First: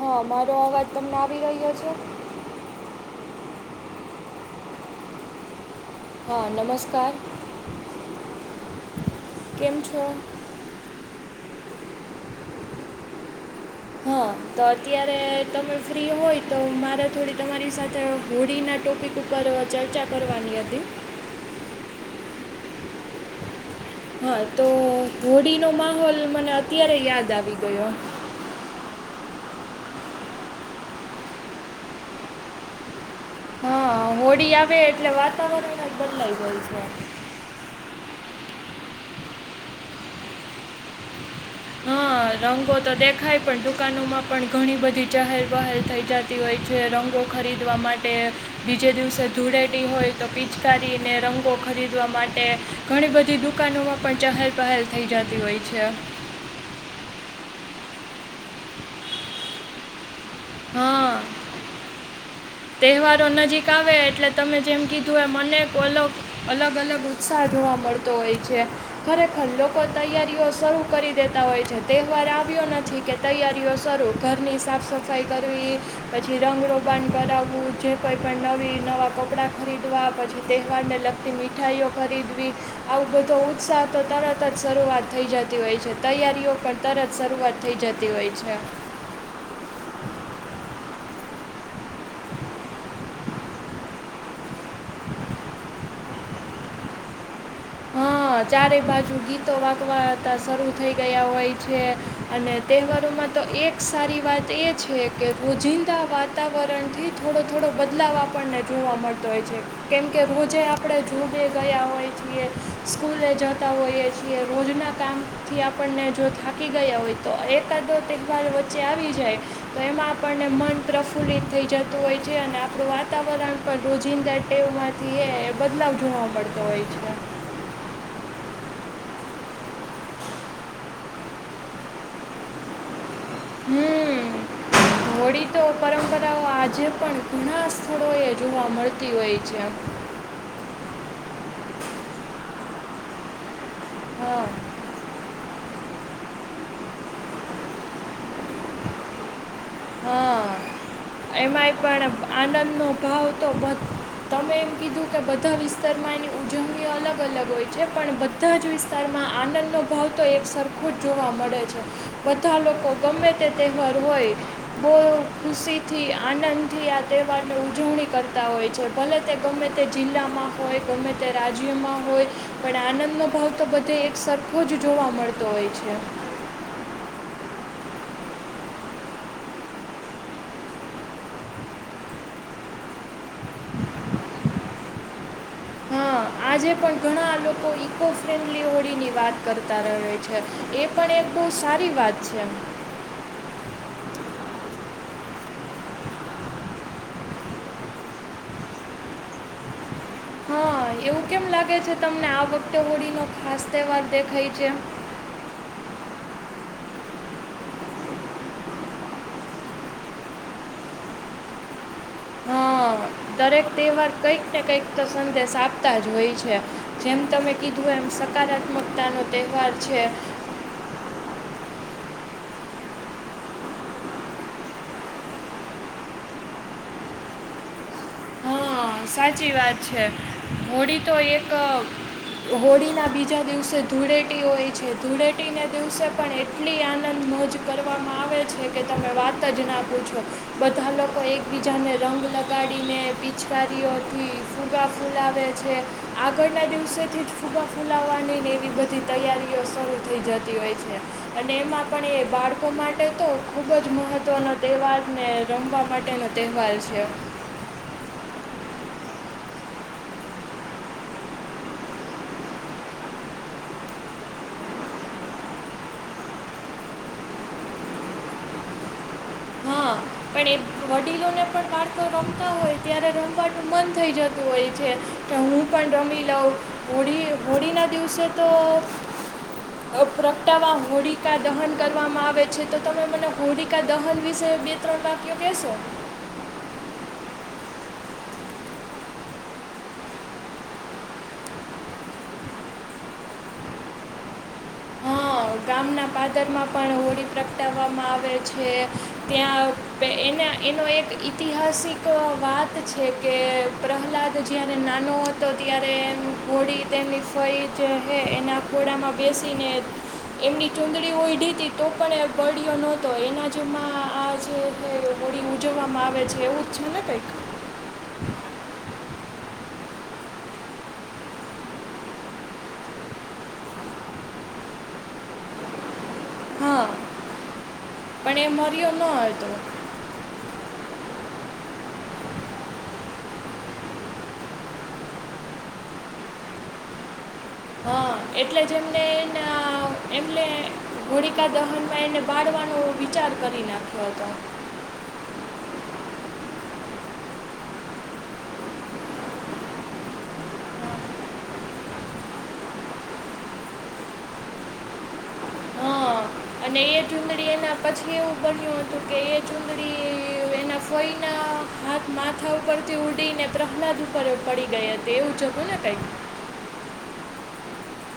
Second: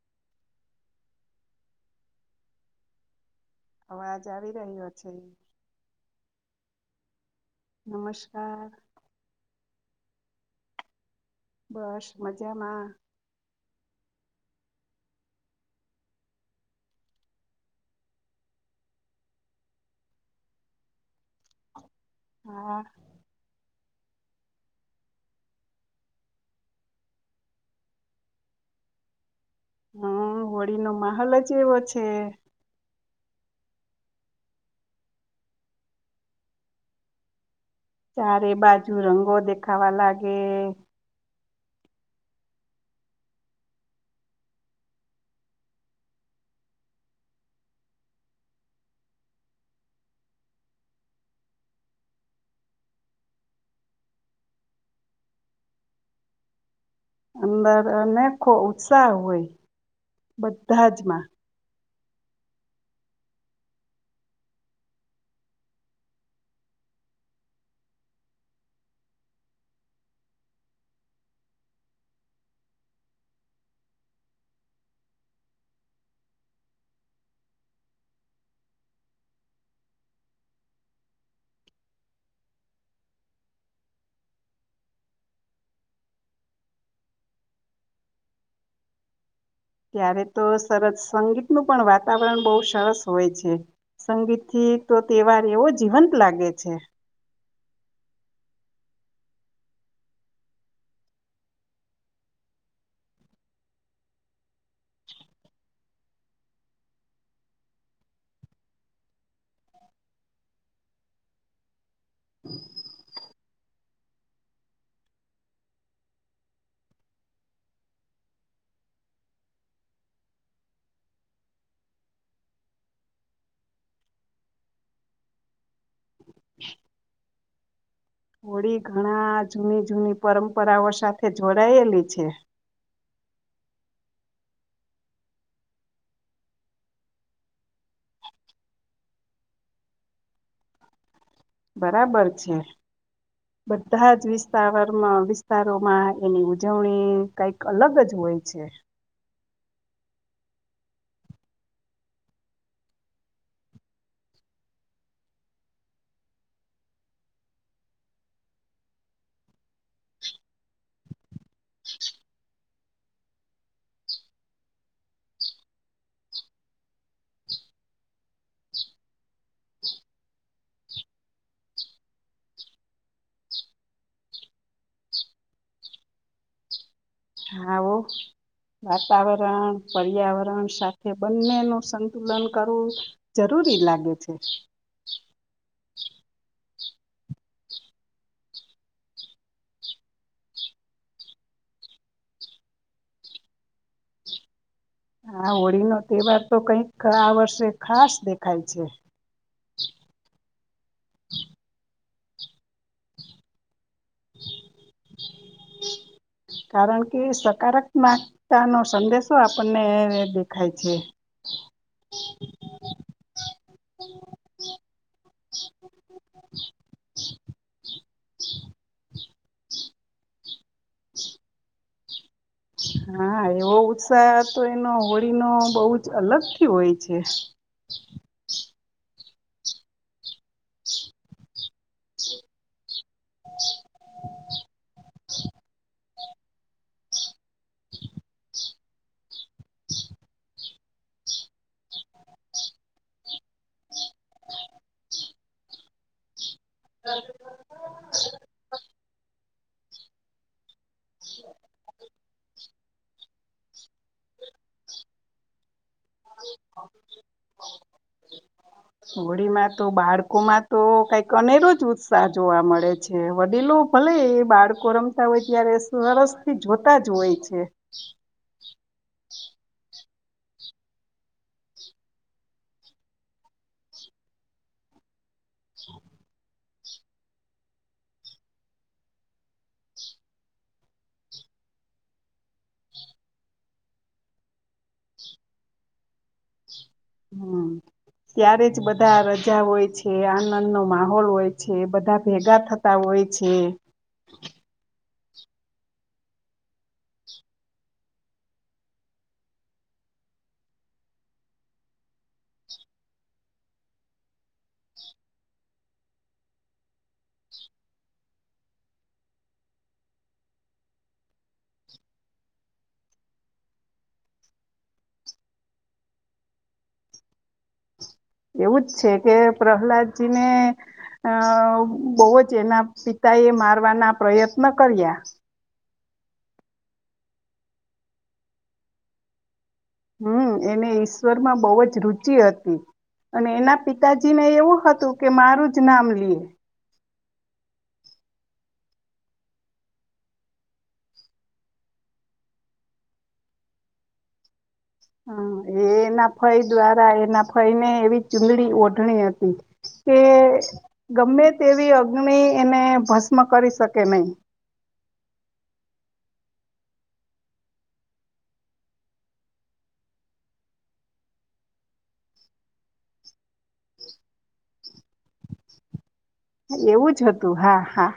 હા મારો અવાજ તમને આવી રહ્યો છે. અવાજ આવી રહ્યો છે. હા નમસ્કાર. નમસ્કાર. કેમ છો? બસ મજામાં. હા તો અત્યારે તમે ફ્રી હોય તો મારે થોડી તમારી સાથે હોડીના ટોપિક ઉપર ચર્ચા કરવાની હતી. હા. હા તો હોળીનો માહોલ મને અત્યારે યાદ આવી ગયો. હમ હોળીનો માહોલ જ એવો છે. હા હોડી આવે એટલે વાતાવરણ જ બદલાઈ જાય છે. ચારે બાજુ રંગો દેખાવા લાગે હા રંગો તો દેખાય પણ દુકાનોમાં પણ ઘણી બધી ચહેલ પહેલ થઈ જતી હોય છે રંગો ખરીદવા માટે બીજે દિવસે ધૂળેટી હોય તો પિચકારીને રંગો ખરીદવા માટે ઘણી બધી દુકાનોમાં પણ ચહેલ પહેલ થઈ જતી હોય છે. અંદર અનેકો ઉત્સાહ હોય બધાજ હા માં તહેવારો નજીક આવે એટલે તમે જેમ કીધું એ મને અગ અલગ અલગ ઉત્સાહ જોવા મળતો હોય છે ખરેખર લોકો તૈયારીઓ શરૂ કરી દેતા હોય છે તહેવાર આવ્યો નથી કે તૈયારીઓ શરૂ ઘરની સાફ સફાઈ કરવી પછી રંગરોબાણ કરાવ વું જે કોંઈ પણ નવી નવાં કપડાં ખરીદવા પછી તહેવારને લગતી મીઠાઈઓ ખરીદવી આવો બધો ઉત્સાહ તો તરત જ શરૂઆત થઈ જતી હોય છે તૈયારીઓ પણ તરત શરૂઆત થઈ જતી હોય છે. ત્યારે તો સરસ સંગીતનું પણ વાતાવરણ બહુ સરસ હોય છે સંગીત થી તો તહેવાર એવો જીવંત લાગે છે. હા ચારે બાજુ ગીતો વાગવાતા શરૂ થઈ ગયા હોય છે અને તહેવારોમાં તો એક સારી વાત એ છે કે રોજિંદા વાતાવરણ થી થોડો થોડો બદલાવ આપણને જોવા મળતો હોય છે કેમકે રોજે આપડે જોડે ગયા હોય છે. સ્કૂલે જતા હોઈએ છીએ રોજના કામથી આપણને જો થાકી ગયા હોય તો એકાદો તહેવાર વચ્ચે આવી જાય તો એમાં આપણને મન પ્રફુલ્લિત થઈ જતું હોય છે અને આપડુ વાતાવરણ પણ રોજિંદા ટેવમાંથી એ બદલાવ જોવા મળતો હોય છે. હોળી ઘણા જૂની જૂની પરંપરાઓ સાથે જોડાયેલી છે. હમ હોળી તો પરંપરાઓ આજે પણ ઘણા સ્થળો એ જોવા મળતી હોય છે. બરાબર છે. બધા જ હા વિસ્તાવરમાં વિસ્તારોમાં એની ઉજવણી કઈક અલગ જ હોય છે. હા એમાંય પણ આનંદનો ભાવ તો તમે એમ કીધું કે બધા વિસ્તારમાં એની ઉજવણી અલગ અલગ હોય છે પણ બધા જ વિસ્તારમાં આનંદનો ભાવ તો એક સરખો જ જોવા મળે છે બધા લોકો ગમે તે તહેવાર હોય. બહુ ખુશીથી આનંદથી આ તહેવારની ઉજવણી કરતા હોય છે ભલે તે ગમે તે જિલ્લામાં હોય ગમે તે રાજ્યમાં હોય પણ આનંદનો ભાવ તો બધે એક સરખો જ જોવા મળતો હોય છે. આવો વાતાવરણ પર્યાવરણ સાથે બંનેનું સંતુલન કરવું જરૂરી લાગે છે. હા આજે પણ ઘણા લોકો ઈકો ફ્રેન્ડલી હોળી ની વાત કરતા રહે છે એ પણ એક બઉ સારી વાત છે. હા હોળી નો તહેવાર તો કઈક આ વર્ષે ખાસ દેખાય છે. હા એવું કેમ લાગે છે તમને આ વખતે હોળી ન ખાસ તહેવાર દેખાય છે કારણ કે સકારાત્મકતા નો સંદેશો આપણને દેખાય છે. હા દરેક તહેવાર કંઈક ને કંઈક તો સંદેશ આપતા જ હોય છે જેમ તમે કીધું એમ સકારાત્મકતા નો તહેવાર છે. હા એવો ઉત્સાહ તો એનો હોળીનો બહુ જ અલગથી હોય છે. હા સાચી વાત છે હોળી તો એક હોળીના બી જા દિવસે ધૂળેટી હોય છે ધૂળેટીને દિવસે પણ એટલી આનંદ મો જ કરવામાં આવે છે કે તમે વાત જ ના પૂછો બધા લોકો એકબીજાને રંગ લગાડીને પિછકારીઓથી ફુગા ફૂલાવે છે આ આગળના દિવસોથી જ ફુગા ફૂલાવાની નેવું બ થી તૈયારીઓ શરૂ થઈ જતી હોય છે અને એમાં પણ એ બાળકો માટે તો ખૂબ જ મહત્ત્વનો તહેવારને રમવા માટેનો તહેવાર છે હોળીમાં તો બાળકોમાં તો કઈક અનેરોજ ઉત્સાહ જોવા મળે છે વડીલો ભલે બાળકો રમતા હોય ત્યારે સરસ થી જોતા જ હોય છે. હા પણ એ વડીલોને પણ બાળકો રમતા હોય ત્યારે રમવાનું મન થઈ જતું હોય છે કે હું પણ રમી લઉં હોળી હોળી ના દિવસે તો પ્રગટાવા હોળીકા દહન કરવામાં આવે છે તો તમે મને હોળિકા દહન વિશે બે તત્રણ વાક્યો કેસો હમ ત્યારે જ બધા રજા હોય છે આનંદનો માહોલ હોય છે બધા ભેગા થતા હોય છે. હા ગામના પાદરમાં પણ હોળી પ્રગટાવામાં આવે છે ત્યાં એના એનો એક ઐતિહાસિક વાત છે કે પ્રહલાદ જયારે નાનો હતો ત્યારે હોડી તેની ફઈ જે એના ઘોડામાં બેસ સીને એમની ચુંદડી ઓળઢી હતી તો પણ એ બળયો નહોતો એના જેમાં આ જે કઈ હોળી ઉજવવામાં આવે છે એવું જ છે ને કંઈક. એવું જ છે કે પ્રહલાદજીને અ બવજ એના પિતા એ મારવાના પ્રયત્ન કર્યા. હા પણ એ મર્યો ન હતો હમ એને ઈશ્વરમાં બવ જ રુચિ હતી અને એના પિતાજીને એવું હતું કે મારું જ નામ લિયે. હા એટલે જ એમને એના એમને હોળિકા દહનમાં એને બાળવાનો વિચાર કરી નાખ્યો હતો. હ એ એના ફય દ્વારા એના ફય ને એવી ચુંદડી ઓઢણી હતી કે ગમે તે એવી અગ્નિ એને ભસ્મ કરી શકે નહી. હ અને એ ચુંદડી એના પછી એવું બન્યું હતું કે એ ચુંદડી એના ફોઈના હાથ માથા ઉપરથી ઉડીને પ્રહલાદ ઉપર પડી ગઈ હતી એવું જતું ને કઈક. એવું જ હતું હા હા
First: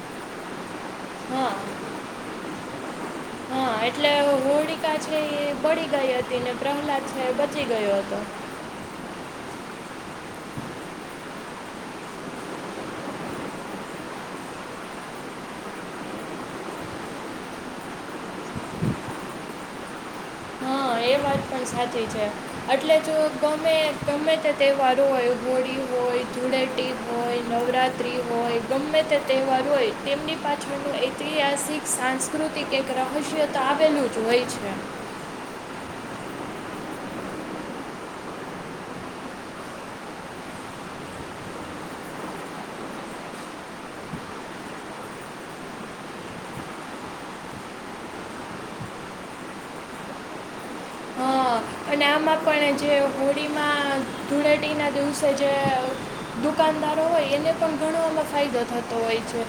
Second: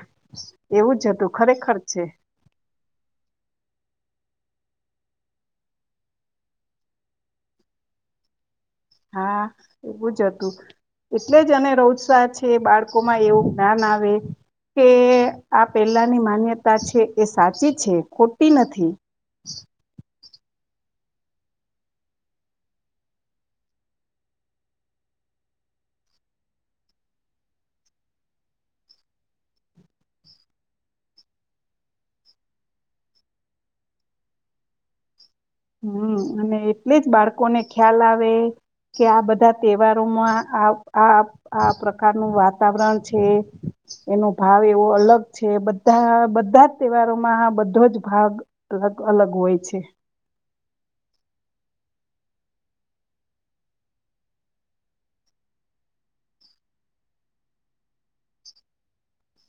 એવું જ હતું હા ખરેખર છે. હા એટલે હોળીકા છે એ બળી ગઈ હતી ને પ્રહલાદ છે એ બચી ગયો હતો. હા એવું જ હતું એટલે જ એને રોજસાહ છે બાળકોમાં એવું જ્ઞાન આવે કે આ પેલાની માન્યતા છે એ સાચી છે ખોટી નથી. હા એ વાત પણ સાચી છે એટલે જો ગમે ગમે તે તહેવાર હોય હોળી હોય ધુળેટી હોય નવરાત્રિ હોય ગમે તે તહેવાર હોય તેમની પાછળનું ઐતિહાસિક સાંસ્કૃતિક એક રહસ્ય તો આવેલું જ હોય છે. હમ અને એટલી જ બાળકોને ખ્યાલ આવે કે આ બધા તહેવારોમાં આ આ આ પ્રકારનું વાતાવરણ છે એનો ભાવ એવો અલગ છે બધા બધા જ તહેવારોમાં આ બધો જ ભાગ અલગ અલગ હોય છે. હા અને આમાં પણ જે હોળીમાં ધૂળેટીના દિવસે જે દુકાનદારો હોય એને પણ ઘણો આમાં ફાયદો થતો હોય છે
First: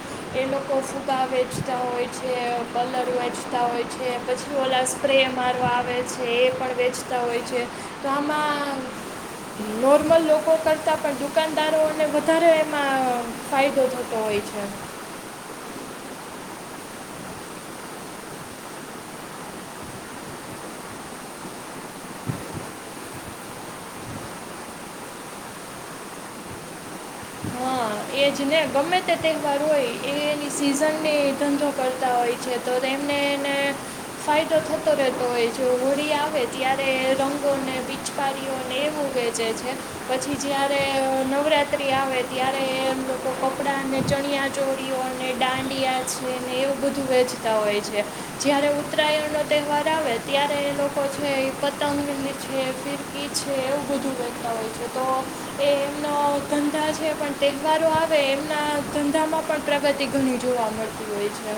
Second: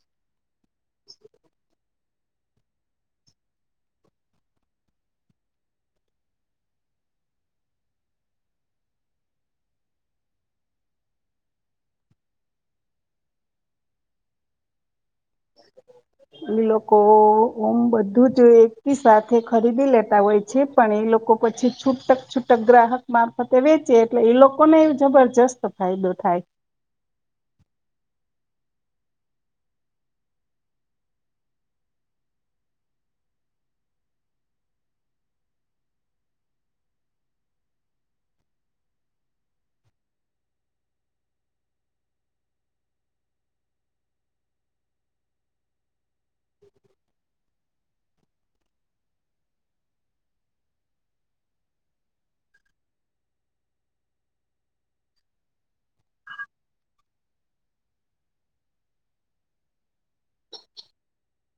એ લોકો ફૂગા વેચતા હોય છે કલર વેચતા હોય છે પછી ઓલા સ્પ્રે મારવા આવે છે એ પણ વેચ તા હોય છે તો આમાં નોર્મલ લોકો કરતાં પણ દુકાનદારોને વધારે એમાં ફાયદો થતો હોય છે. લોકો ઓમ બધું જ એકી સાથે ખરીદી લેતા હોય છે પણ એ લોકો પછી છૂટક છૂટક ગ્રાહક મારફતે વેચે એટલે એ લોકોને એ જબરજસ્ત ફાયદો થાય. હા એ જ ને ગમે તે તહેવાર હોય એની સિઝનની ધંધો કરતા હોય છે તો એમને એને ફાયદો થતો રહેતો હોય જો હોળી આવે ત્યારે રંગોને પિચકારીઓને એવું વેચે છે પછી જ્યારે નવરાત્રી આવે. ત્યારે એ એમ લોકો કપડાંને ચણિયા ચોરીઓને દાંડિયા છે ને એવું બધું વેચતા હોય છે જ્યારે ઉત્તરાયણનો તહેવાર આવે ત્યારે એ લોકો છે પતંગ છે ફિરકી છે એવું બધું વેચતા હોય છે તો એ એમનો ધંધા છે પણ તહેવારો આવે એમના ધંધામાં પણ પ્રગતિ ઘણી જોવા મળતી હોય છે.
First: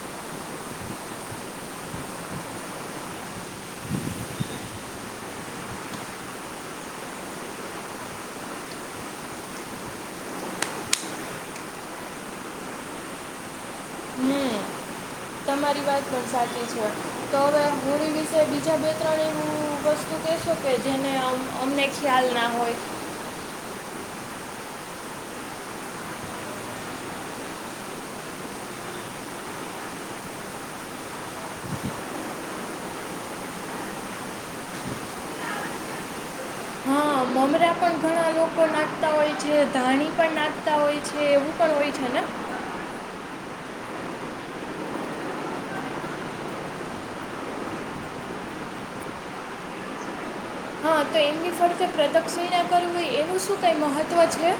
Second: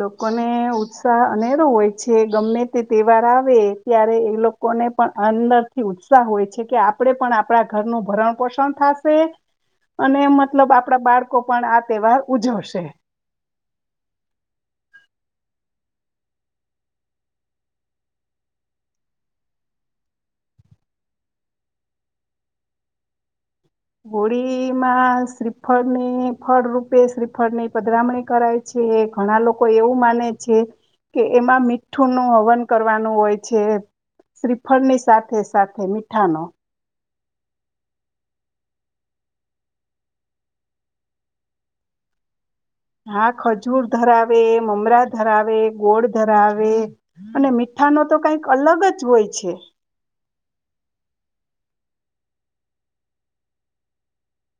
લોકોને ઉત્સાહ અનેરો હોય છે ગમે તે તહેવાર આવ વે ત્યારે એ લોકોને પણ અંદર થી ઉત્સાહ હોય છે કે આપડે પણ આપડા ઘરનું ભરણ પોષણ થાશે અને મતલબ આપડા બાળકો પણ આ તહેવાર ઉજવશે હમ તમારી વાત પણ સાચી છે તો હવે હોળી વિશે બીજા બે ત્રણ એવું વસ્તુ કહેશો કે જેને અમને ખ્યાલ ના હોય. હોળીમાં શ્રીફળની ફળ રૂપે શ્રીફળની પધરામણી કરાય છે ઘણા લોકો એવું માને છે કે એમાં મીઠું નું હવન કરવાનું હોય છે શ્રીફળની સાથે સાથે મીઠાનો. હા મમરા પણ ઘણા લોકો નાખતા હોય છે, ધાણી પણ નાખતા હોય છે, એવું પણ હોય છેને હા ખજૂર ધરાવે, મમરા ધરાવે, ગોળ ધરાવે, અને મીઠા ન તો કઈક અલગ જ હોય છે. હા તો એમની ફરતે પ્રદક્ષિણા ના કરવી હોય એવું શું કઈ મહત્વ છે.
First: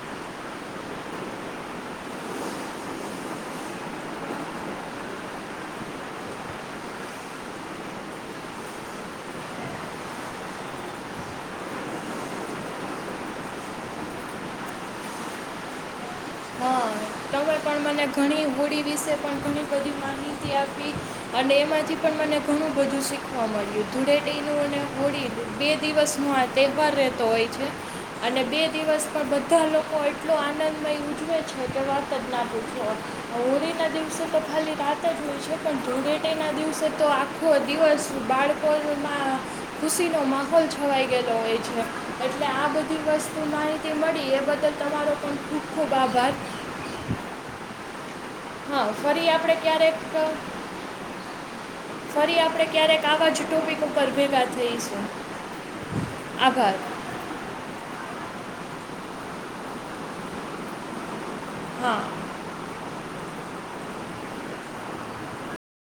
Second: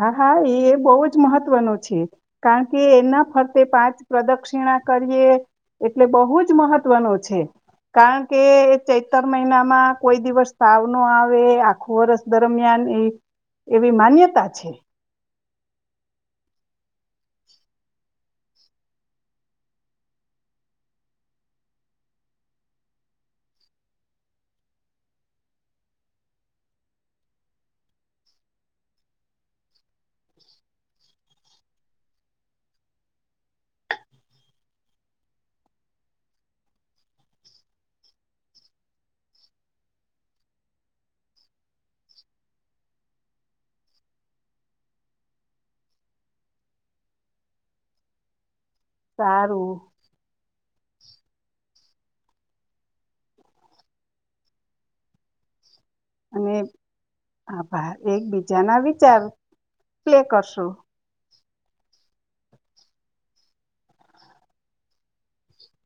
હા હા એ બવ જ મહત્વનું છે કારણ કે એના ફરતે પાંચ પ્રદક્ષિણા કરીએ એટલે બહુ જ મહત્વનું છે કારણ કે ચૈતર મહિનામાં કોઈ દિવસ તાવ ન આવે આખું વર્ષ દરમિયાન એ એવી માન્યતા. છે. હા તમે પણ મને ઘણી હોળી વિશે પણ ઘણી બધી માહિતી આપી અને એમાંથી પણ મને ઘણું બધું શીખવા મળ્યું ધૂળેટીનું અને હોળી બે દિવસનો આ તહેવાર રહેતો હોય છે અને બે દિવસ માં બધા લોકો એટલો આનંદમય ઉજવે છે કે વાર્ત જ ના હોય છે હોળી ના દિવસે તો ખાલી રાત જ હોય છે પણ ધૂળેટી ના દિવસે તો આખો દિવસ બાળકોમાં ખુશીનો માહોલ છવાઈ ગયેલો હોય છે એટલે આ બધી વસ્તુ માહિતી મળી એ બદલ તમારો પણ ખૂબ ખૂબ આભાર. હા ફરી આપડે સારું ક્યારેક ફરી આપડે ક્યારેક આવા જ ટોપિક ઉપર ભેગા થઈશું. અને આભાર આભાર એક બી જાના વિચાર પ્લે કરશું. હા.